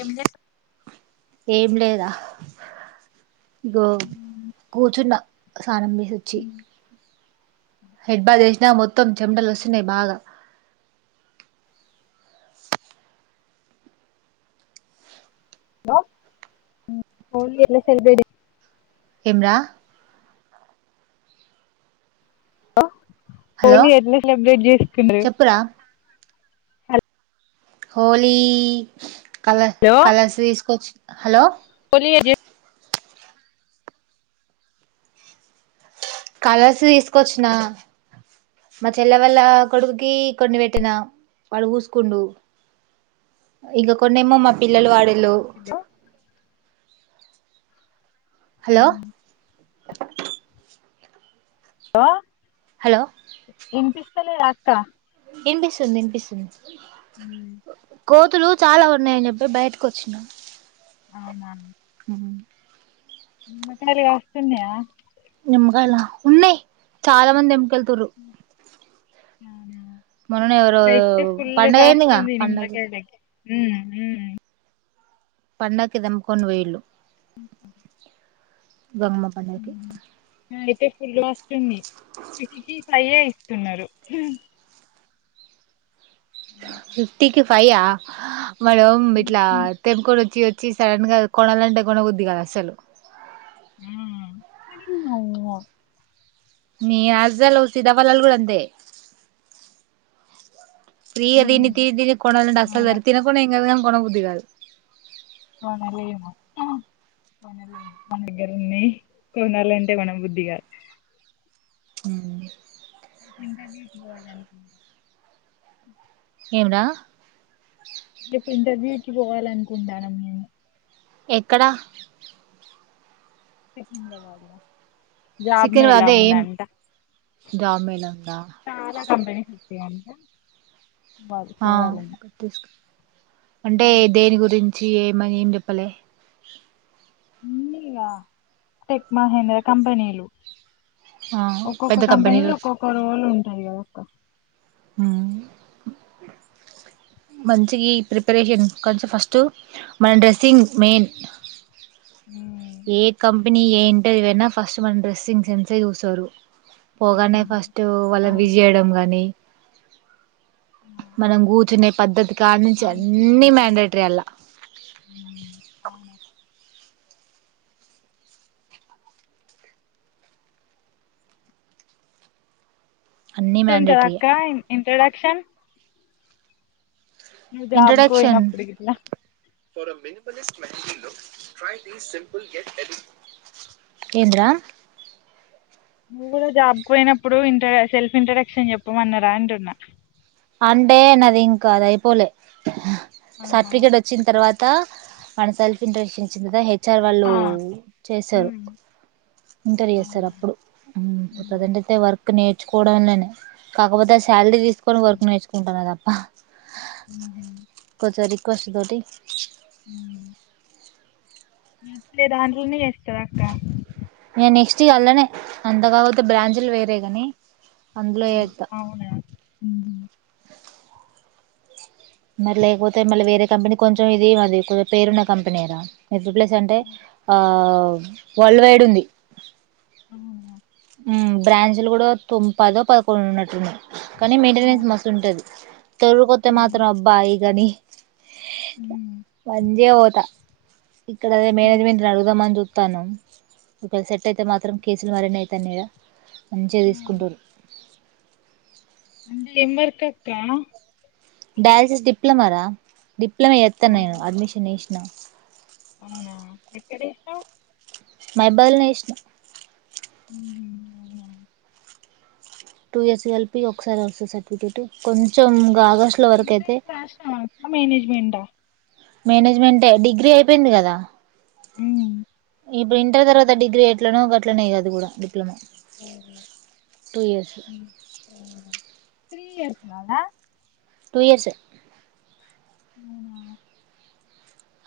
ఏం చేస్ ఏం లేదా గో కూచున్న సానం చేసిఒచ్చీ మొత్తం చెమటలు వస్తున్నాయి బాగా హలో హోలీ ఎలా సెలబ్రేట్ చేస్. ఏం రా. హలో. హలో హోలీ ఎట్లా సెలబ్రేట్ చేసుకుండ్రు. చెప్పురా హోలీ. కలర్ హలో కలర్స్ తీసుకోచ్చి హలో హోలీ కలర్స్ తీసుకొచ్చిన మా చెల్లె వాళ్ళ కొడుకుకి కొన్ని పెట్టినా వాడు ఊసుకుండు ఇంక కొన్ని ఏమో మా పిల్లలు వాడి. హలో హలో ఆహ్. హలో వినిపిస్తు. సర్లే అక్క. వినిపిస్తుంది వినిపిస్తుంది. కోతులు చాలా ఉన్నాయని చెప్పి బయటకు వచ్చినము. అవునాండి. ఉమ్. మకాల వస్తున్యా. నిమ్మకాయల ఉన్నాయి చాలా మంది ఎముకలు. ఉమ్. అవున. మొన్నేవరో పండగయిందింగా కాస్తుంది పండగ. నిమ్మకాయలకి ఉమ్ ఉమ్ పండక్కి తెంపుకోని పోయిండ్రు. గంగమ్మ పండగకి ఆహ్ అయితే ఫులు వస్తుంన్నయి ఫైయే. తిన్నారు. పైవ్ ఆహ్. మేడం ఇట్లా తెంపుకొని వచ్చి. వచ్చి సడన్ గా కొనాలంటే కోనబుద్ధి కాదు అస్సలు. ఆహ్ మీ ఆస్లు సీతాఫలాలు కూడా అంతే. ఫ్రీగా తిని తి తిని కొనాలంటే అస్సలు అవునక్క తిన కూడా ఎం కాదు కానీ కొనబుద్ధి. విరాల్. కొనలేము కొనలేము మన దగ్గరున్నయి కొనాలంటే కొనబుద్ధికాదు. ఉమ్. ఇంటర్వ్యూ కి పోవాలని ఉంది. ఏమి రా. ఇంటర్వ్యూకి. క్కిలొ పోయాలనుకుంటాన మేను ఎక్కడ సికింద్రబాద్లా సికింద్రబాద్ ఏం జాబ్ మేలా ఉందా కంపెని సుత్తి అంట ఆ తీసుకో అంటే దేని గురించి ఏ మనీ పం చెప్పలే అన్నీగా టెక్ మహేంద్ర కంపెనీలు ఆ పెద్ద ఒక్కొక్క కంపెనీ లో కంపెనీలు ఒక్కొక్క రోలు ఉంటది కదక్క ఉమ్ మంచిగి ప్రిపరేషన్ కొంచం ఫస్ట్ మన డ్రెస్సింగ్ మెయిన్ ఉమ్, ఏ కంపెనీ ఏం ఏదైనా ఫస్ట్ మన డ్రెస్సింగ్ సెన్స్ ఏ చూసారు పోగానే ఉమ్, ఫస్ట్ వాళ్ళను అవును విష్ చేయడం గాని మనం కూర్చునే పద్ధతి కానుంచి పంట అన్ని ఏంటా మ్యాండేటరీ అల్లా అన్ని మ్యాండేటరీయే తింటారక్క ఇంత క్షన్ నువ్ ఇంట్రొడక్షన్ జాబ్కోయినప్పుడుగిట్ల ఏంద్రా నువ్వు కూడా జాబ్కు పోయినప్పుడు ఇంట్రడక్షన్ సెల్ఫ్ ఇంట్రడక్షన్ చెప్పుమన్నార అంటున్నా అంటే నది ఇంకా అది అయిపోలే ఆహా సర్టిఫికేట్ వచ్చిన తర్వాత త మనసల్ఫింట్రడక్షన్ ఇచ్చిన త హెచ్ వచ్చార్ వాళ్ళు ఆ. చేశారు ఉమ్. ఇంటర్ చేస్తారు అవునా అప్పుడు ఉమ్ ప్రజెంట్ మ్మ్. అయితే వర్క్ నే కోడవన్ననే కాకపోతె శాలరీ తీసుకొని వరకు తెసుుకుంటానె తప్పా మ్మ్. కొచరి కోశ దోటి ఉమ్ నచ్చితే దాంట్లనే చేస్తదక్క నేను నెక్స్ట్ అళ్ళనే అంత కాకపోతే బ్రాంచుల్ వేరే కాని అందులో హుమ్ చేస్తా అవున మరి లేకపోతె మళ్ళె వేరే కంపెనీ కొంచెం ఇది అది పేరున్న కంపెనేరా ఎగ్ ప్లేస్ అంటే ఆ, ఆ వరల్డ్ వైడ్ ఉంది ఆ ఊమ్ బ్రాంచ్లు గుడా తొమ్ పదో పదకొండో ఉన్నట్టున్నయి కానీ మెయింటెనెన్స్ ఆ. మస్తు ఉంటది తొర్రూర్ కొత్తే మ్మ్. మాత్రం అబ్బా ఇగని మ్మ్. మజ్యవర్ త ఇక్కడ అదే మ్మ్. మేనేజ్మెంట్ ని అడుగుదామని జుత్ తను ఒకవేళ సెట్ అయితే మాత్రం కేసులు మరినై తనిడ మంచే ఆ. తీసుకుంటుండు [inaudible] అంటే ఏం వర్కక్క డయాలసిస్ డిప్లమ రా డిప్లొమా చేత్తనే గా అవునా అడ్మిషన్ నీష్ నా అవునా ఎక్కడ ఎసినవ్ మైబ్బాద్ లనే చేసిన అవునా టూ ఇయర్స్ కలిపి ఒక్కసారే వస్తది సర్టిఫికెట్ కొంచం ఎంట్రన్స్ రాసినవాక్క మేనేజ్మెంట మేనేజ్మెంటె డిగ్రీ అయిపోయింది కదా మ్మ్. ఇప్పుడు ఇంటర్ తర్వాత డిగ్రీ ఎట్లనో గట్లనే అది గుడా డిప్లొమ సరే టూ ఇయర్స్ త్రి ఇయర్స్ నాలా టూ ఇయర్సే అవునా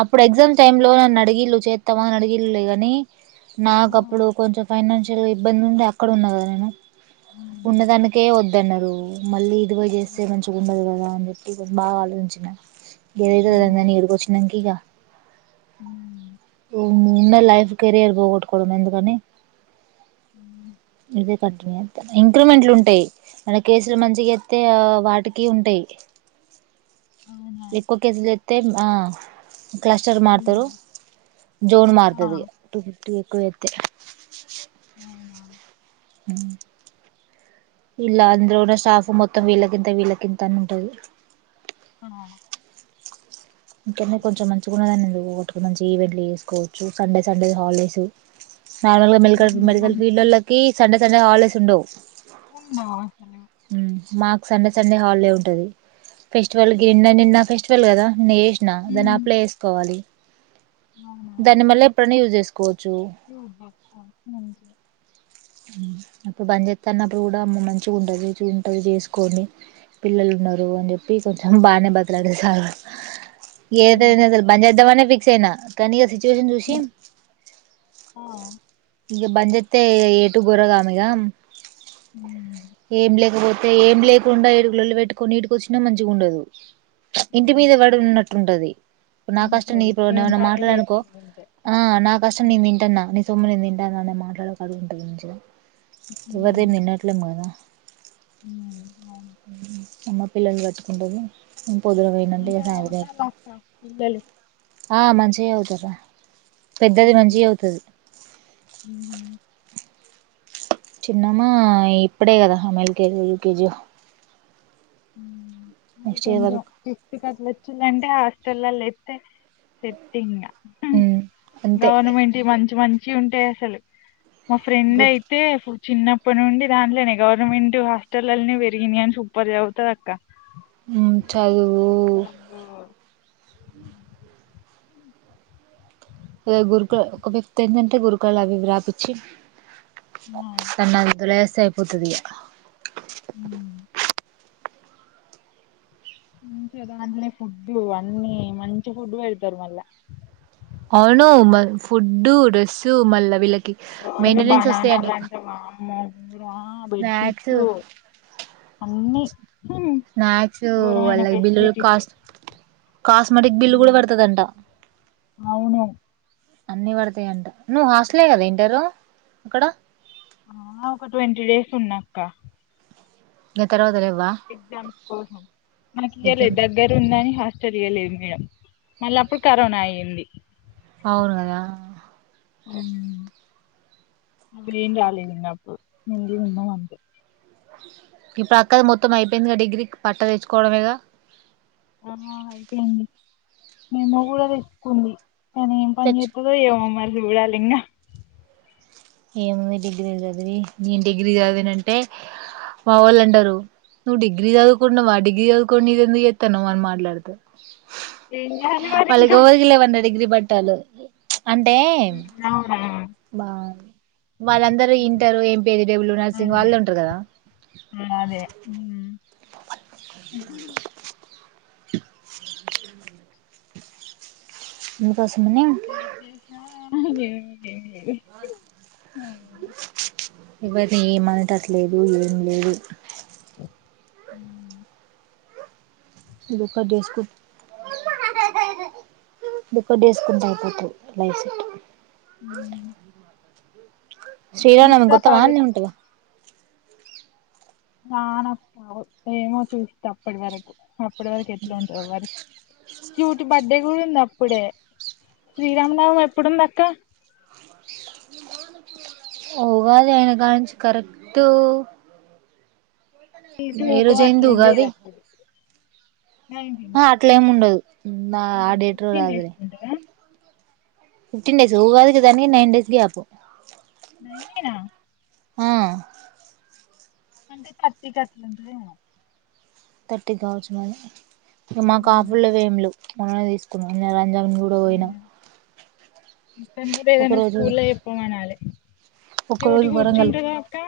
అప్పుడు ఎగ్జామ్ టైమ్ లో నన్ను అడిగిళ్ళు చెత్తవానీ అడిగిళ్ళులే గని నాకప్పుడు ఆ కొంచెం ఫైనాన్ ల్ ఇబ్బంది ఉండే అక్కడ ఉన్న కద నేను అవును. ఉన్నదానికే వద్ అన్నరు మళ్ళీ ఇ ఇది పోయ్ చేస్తే మంచిగుండదు కదా అని కు బా ఆలోచించిన ఏదైతే ఉమ్ అదైందని ఈడికి వచ్చి కిగా ఉమ్ వున్నా లైఫ్ కెరియర్ పోగొట్టుకోవడం ఎందుకని ఇదె ఇంక్రిమెంట్ లుంటాయి మన కేసులు మంచిగా చేతే వాటికి ఉంటాయి అవును అవునా ఎక్కువ కేసులు చేత్ తే ఆ క్లస్టర్ మారుతరు ఉమ్ జోన్ ఆ మారుతది టీ ఎక్కువ చేతే అవునా హు ఇలా అందులో ఉన్న స్టాఫ్ మొత్తం వీళ్ళకింత వీళ్ళకింత అని ఉంటది ఆ ఇక్కన్నె అవునా కొంచెం మంచిగున్నదండి మంచిగా ఈవెంట్లు చేసుకోవచ్చు సండే సండే హాలిడేస్ నార్మల్ గా మెడికల్ ఉమ్, మెడికల్ ఫీల్డ్ మంచిగా ఓళ్లకి సండె సం డే హాలిడేస్ ఉండవు అవునా మాకు సండే సండే హాలిడే ఉంటది ఫెస్టివల్కి నిన్న నిన్న ఫెస్టివల్ కదా నిన్న చెసిన దాన్ని ఉమ్ అప్లే వేసుకోవాలి దాన్ని మల్ల ఎప్పుడన్న యూజ్ చేసుకో మంచిగ అప్పుడు బంజేతనప్పుడు కూడా అమ్మ మంచిగా ఉంటుంది మంచిగా చేసుకొని పిల్లలు ఉన్నారు అని చెప్పి కొంచెం బాగానే బతిలాడీల్లు సార్ వాళ్ ఉమ్, ఏదైనా అసల్ బంచేద్దామనే ఫీక్ చేనా కని అ జుజున్ చూసి ఉమ్, ఆ ఇగ బంద్ చెతే గోరగామిగ ఉమ్ ఏం లేకపోతే తే ఏం లేకుండా ఇడి లొల్లి పెట్టుకొని ఇడికొచ్చిన మంచిగ ఉండదు ఇంటి అవును మీద వాడి ఉన్నట్ టుంటది ఇప్పుడు నా కష్టం ఉంటది నీతో ఏం నేను పని మాట్లాడననుకొ లేకుండా ఉంటే ఆ నా కష్టం నిన్ కష్టం నేను ఉమ్ తింటున్నా నీ సొమ్ము నేన్ తిం మాట్లాడకడున్ మంచిగా ఎవరిది నిన్నట్లేం గాద అవును అమ్మ పిల్లల్ని పట్టుకుంటది హు మంచిగ చదువుతళ్ళ అక్క పిల్లలు ఆ మంచిగా చదువుతరు రా పెద్దది ఉమ్ మంచిగా చదువుతది ఉహు చిన్నమ్మ ఇప్పుడే కదా ఆమె ఎల్కేజీ యో యూకేజీ యో హుమ్ మళ్ళీ కొంచెం వరకు ఫిఫ్త్ కి అట్లా వచ్చిందంటే హాస్టల్ పిల్లల లేప్తే సెట్టింగ హుమ్ ఉమ్ అంతే గవర్నమెంట్ మంచి మంచి ఉంటయ్ అసలు మా ఫ్రెండ్ అయితే ఫుల్ చిన్నప్పటి నుండి దాంట్లోనే గవర్నమెంట్ హాస్టళ్ళలానే పెరిగింది గానీ సూపర్ చదువ్ చదువుతద్ అక్కా హుమ్మ్ చదువు అబ్బో ఏ ఊర్కో ఒక ఫిఫ్త్ అయిందంటే గురుకులాలు అవి ఇవి రాపీచ్చి ఆ సన్నాది ఇదులెస్ సరిపోతది ఇగ హుమ్ అన్లే ఫుడ్డు అన్ని మంచి ఫుడ్డు పెడతారు మళ్ళా అవును మా ఫుడ్డు డ్రెస్సు మళ్ళ వీళ్ళకి కి రోజు మెంటనెన్స్ వస్తాయ్ బనానాలు అంటక అంటే వామ్మో ఘోరం ఆ స్నాక్స్ బెడ్షీట్స్ అన్ని ఉమ్, స్నాక్స్ ఘోరమైన వాళ్ళ బిల్లులు ఫెసిలిటీస్ కాస్ట్ కాస్మాటిక్ బిల్లు కూడా పడతదంటా అవును అన్ని పడతాయి అంట నువ్వు హాస్టలే కదా ఇంటరు అక్కడ ఆ ఒక ట్వంటీ డేస్ ఉన్నాక్క దాని తర్వాత లెవ్ ఎగ్జామ్స్ కోసం మనకి డెల్యీదు ఎగ్జామ్స్ దగ్గర ఉందని హస్ తెలియలే ఇంకా మళ్ళ అప్పుడు కరోనా అయ్యింది అవును కదా హుమ్మ్ అప్పుడేం రాలేదు నాకు ముందే ఉన్న అంతే ఈ పక్కది మొత్తం అయిపోయిందిగా డిగ్రీ పట్ట తెచ్చుకోవడమేగా నిన్నా గుడా తెచ్చుకుంది తనేమ్ ఏం పని తెచ్చు చెత్తదో ఏమో మరి ఉయ్యాలింకా ఏముంది డిగ్రీలు చదివి నేను డిగ్రీ చదివిన అంటే మా వాళ్ళు అంటారు నువ్వు డిగ్రీ చదువుకున్నావ డిగ్రీ చదువుకోనీ ఇది ఎందుకు చెత్తన్నావ్ అని మాట్లాడుతారు ఏం చెయ్యాలి మరి ఇంకా లేవంట డిగ్రీ పట్టాలి ప్చ్ హుమ్మ్ అవునా బా వాళ్ళందరూ inter M P C W రాసి అదే వాళ్ళే ఉంటారు కదా హు హు హు ఉ ఏ దేశా [unintelligible] [inaudible] ఎవరిని ఏం అనేటట్టు లేదు ఏం లేదు ఉమ్మ్ దుఃఖం చేేసుకుంట దుఃఖం చేేసుకుంటె అయిపోతది. లైఫ్ హుమ్మ్ శ్రీరామ నవమి గొత్తావా అన్నే ఉంటవా తానప్ప ఏమో చూస్త అప్పటి వరకు అప్పటి వరకు ఎట్ల ఉంటదో మరి క్యూటి బర్డే కూడా ఉంది. అప్పుడే శ్రీరామనవమి ఎప్పుడుంది అక్క ఉగాది అయిన కాణించి కరెక్ట్ ఉ కూటీ ఎందుకో అయింది అట్లు ఉండేది ఉగాది అప్పుడు నైన్టీన్ ఆ అట్లే ఏమి ఉండదు నా ఆ డేట్ లో ఫిఫ్టీన్ రాధులే చేసుకుంటరా ఫిఫ్టీన్ డేస్ ఊగాదికి దానికి నైన్ డేస్ గ్యాప్ నైన్ఎ నా ఆ అంటే తట్టికట్లుంటదేమో తట్టిక్ కావచ్చు మరి ఇగ మాక్ ఆఫ్ల్ లేవ్ ఏం లెవ్ మనమే తీస్కుందాం. [inaudible] [unintelligible] గుడా పోయినా అక్కను గుడా ఒక ఏదన్న రోజు స్కూల్ల చెప్పుమనాలే ఒక్క క్యూటీ రోజు వరంగల్ కూర్చింటదా అక్కా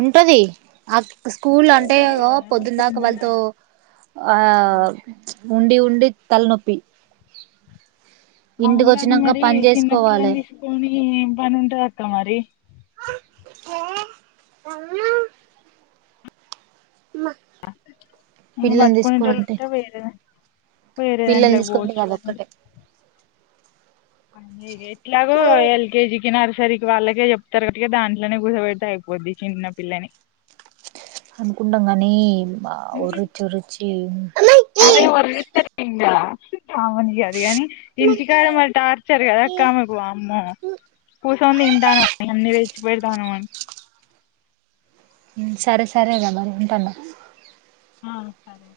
ఉంటది. అ స్కూల్ అంటే ఉంటది ఇగో కదా పొద్దున్దాక వాళ్ళతో పొమ్మనాలి ఆ ఉమ్. ఉండి ఉండి తలనొప్పి ఇంటికి అవును గాని వచ్చినంక మరి పని చేసుకోవాలే చిన్నపిల్లన్ తీస్కోని ఏం పన్ ఉంటదక్క మరి హ అ పిల్లల్ని పట్టుకొనేటోల్ తీసుకోనింటే ఉంటే వేరే వేరే పిల్లల్ని దాంట్లోకి తీసుకుంటే పోవచ్చు అది కానీ ఒక్కటే ఎట్లాగ ఎల్ కేజికి నార సరికి వాళ్ళకే చెప్తరు. వట్టిగ దాంట్లనే కూసో పెడ్తే అయిపోద్ది చిన్నపిల్లని అనుకుంటాం కనీ అబ్బా ఒరిచ్చి ఒరిచ్చి [unintelligible] ఇంటికాడా మరి టార్చర్ కదక్కమకు వమ్మ కుసూని తంటారూ అ సుబే దానమన్ సరే సరేరా బ ఉంటాన్న. ఆ సరే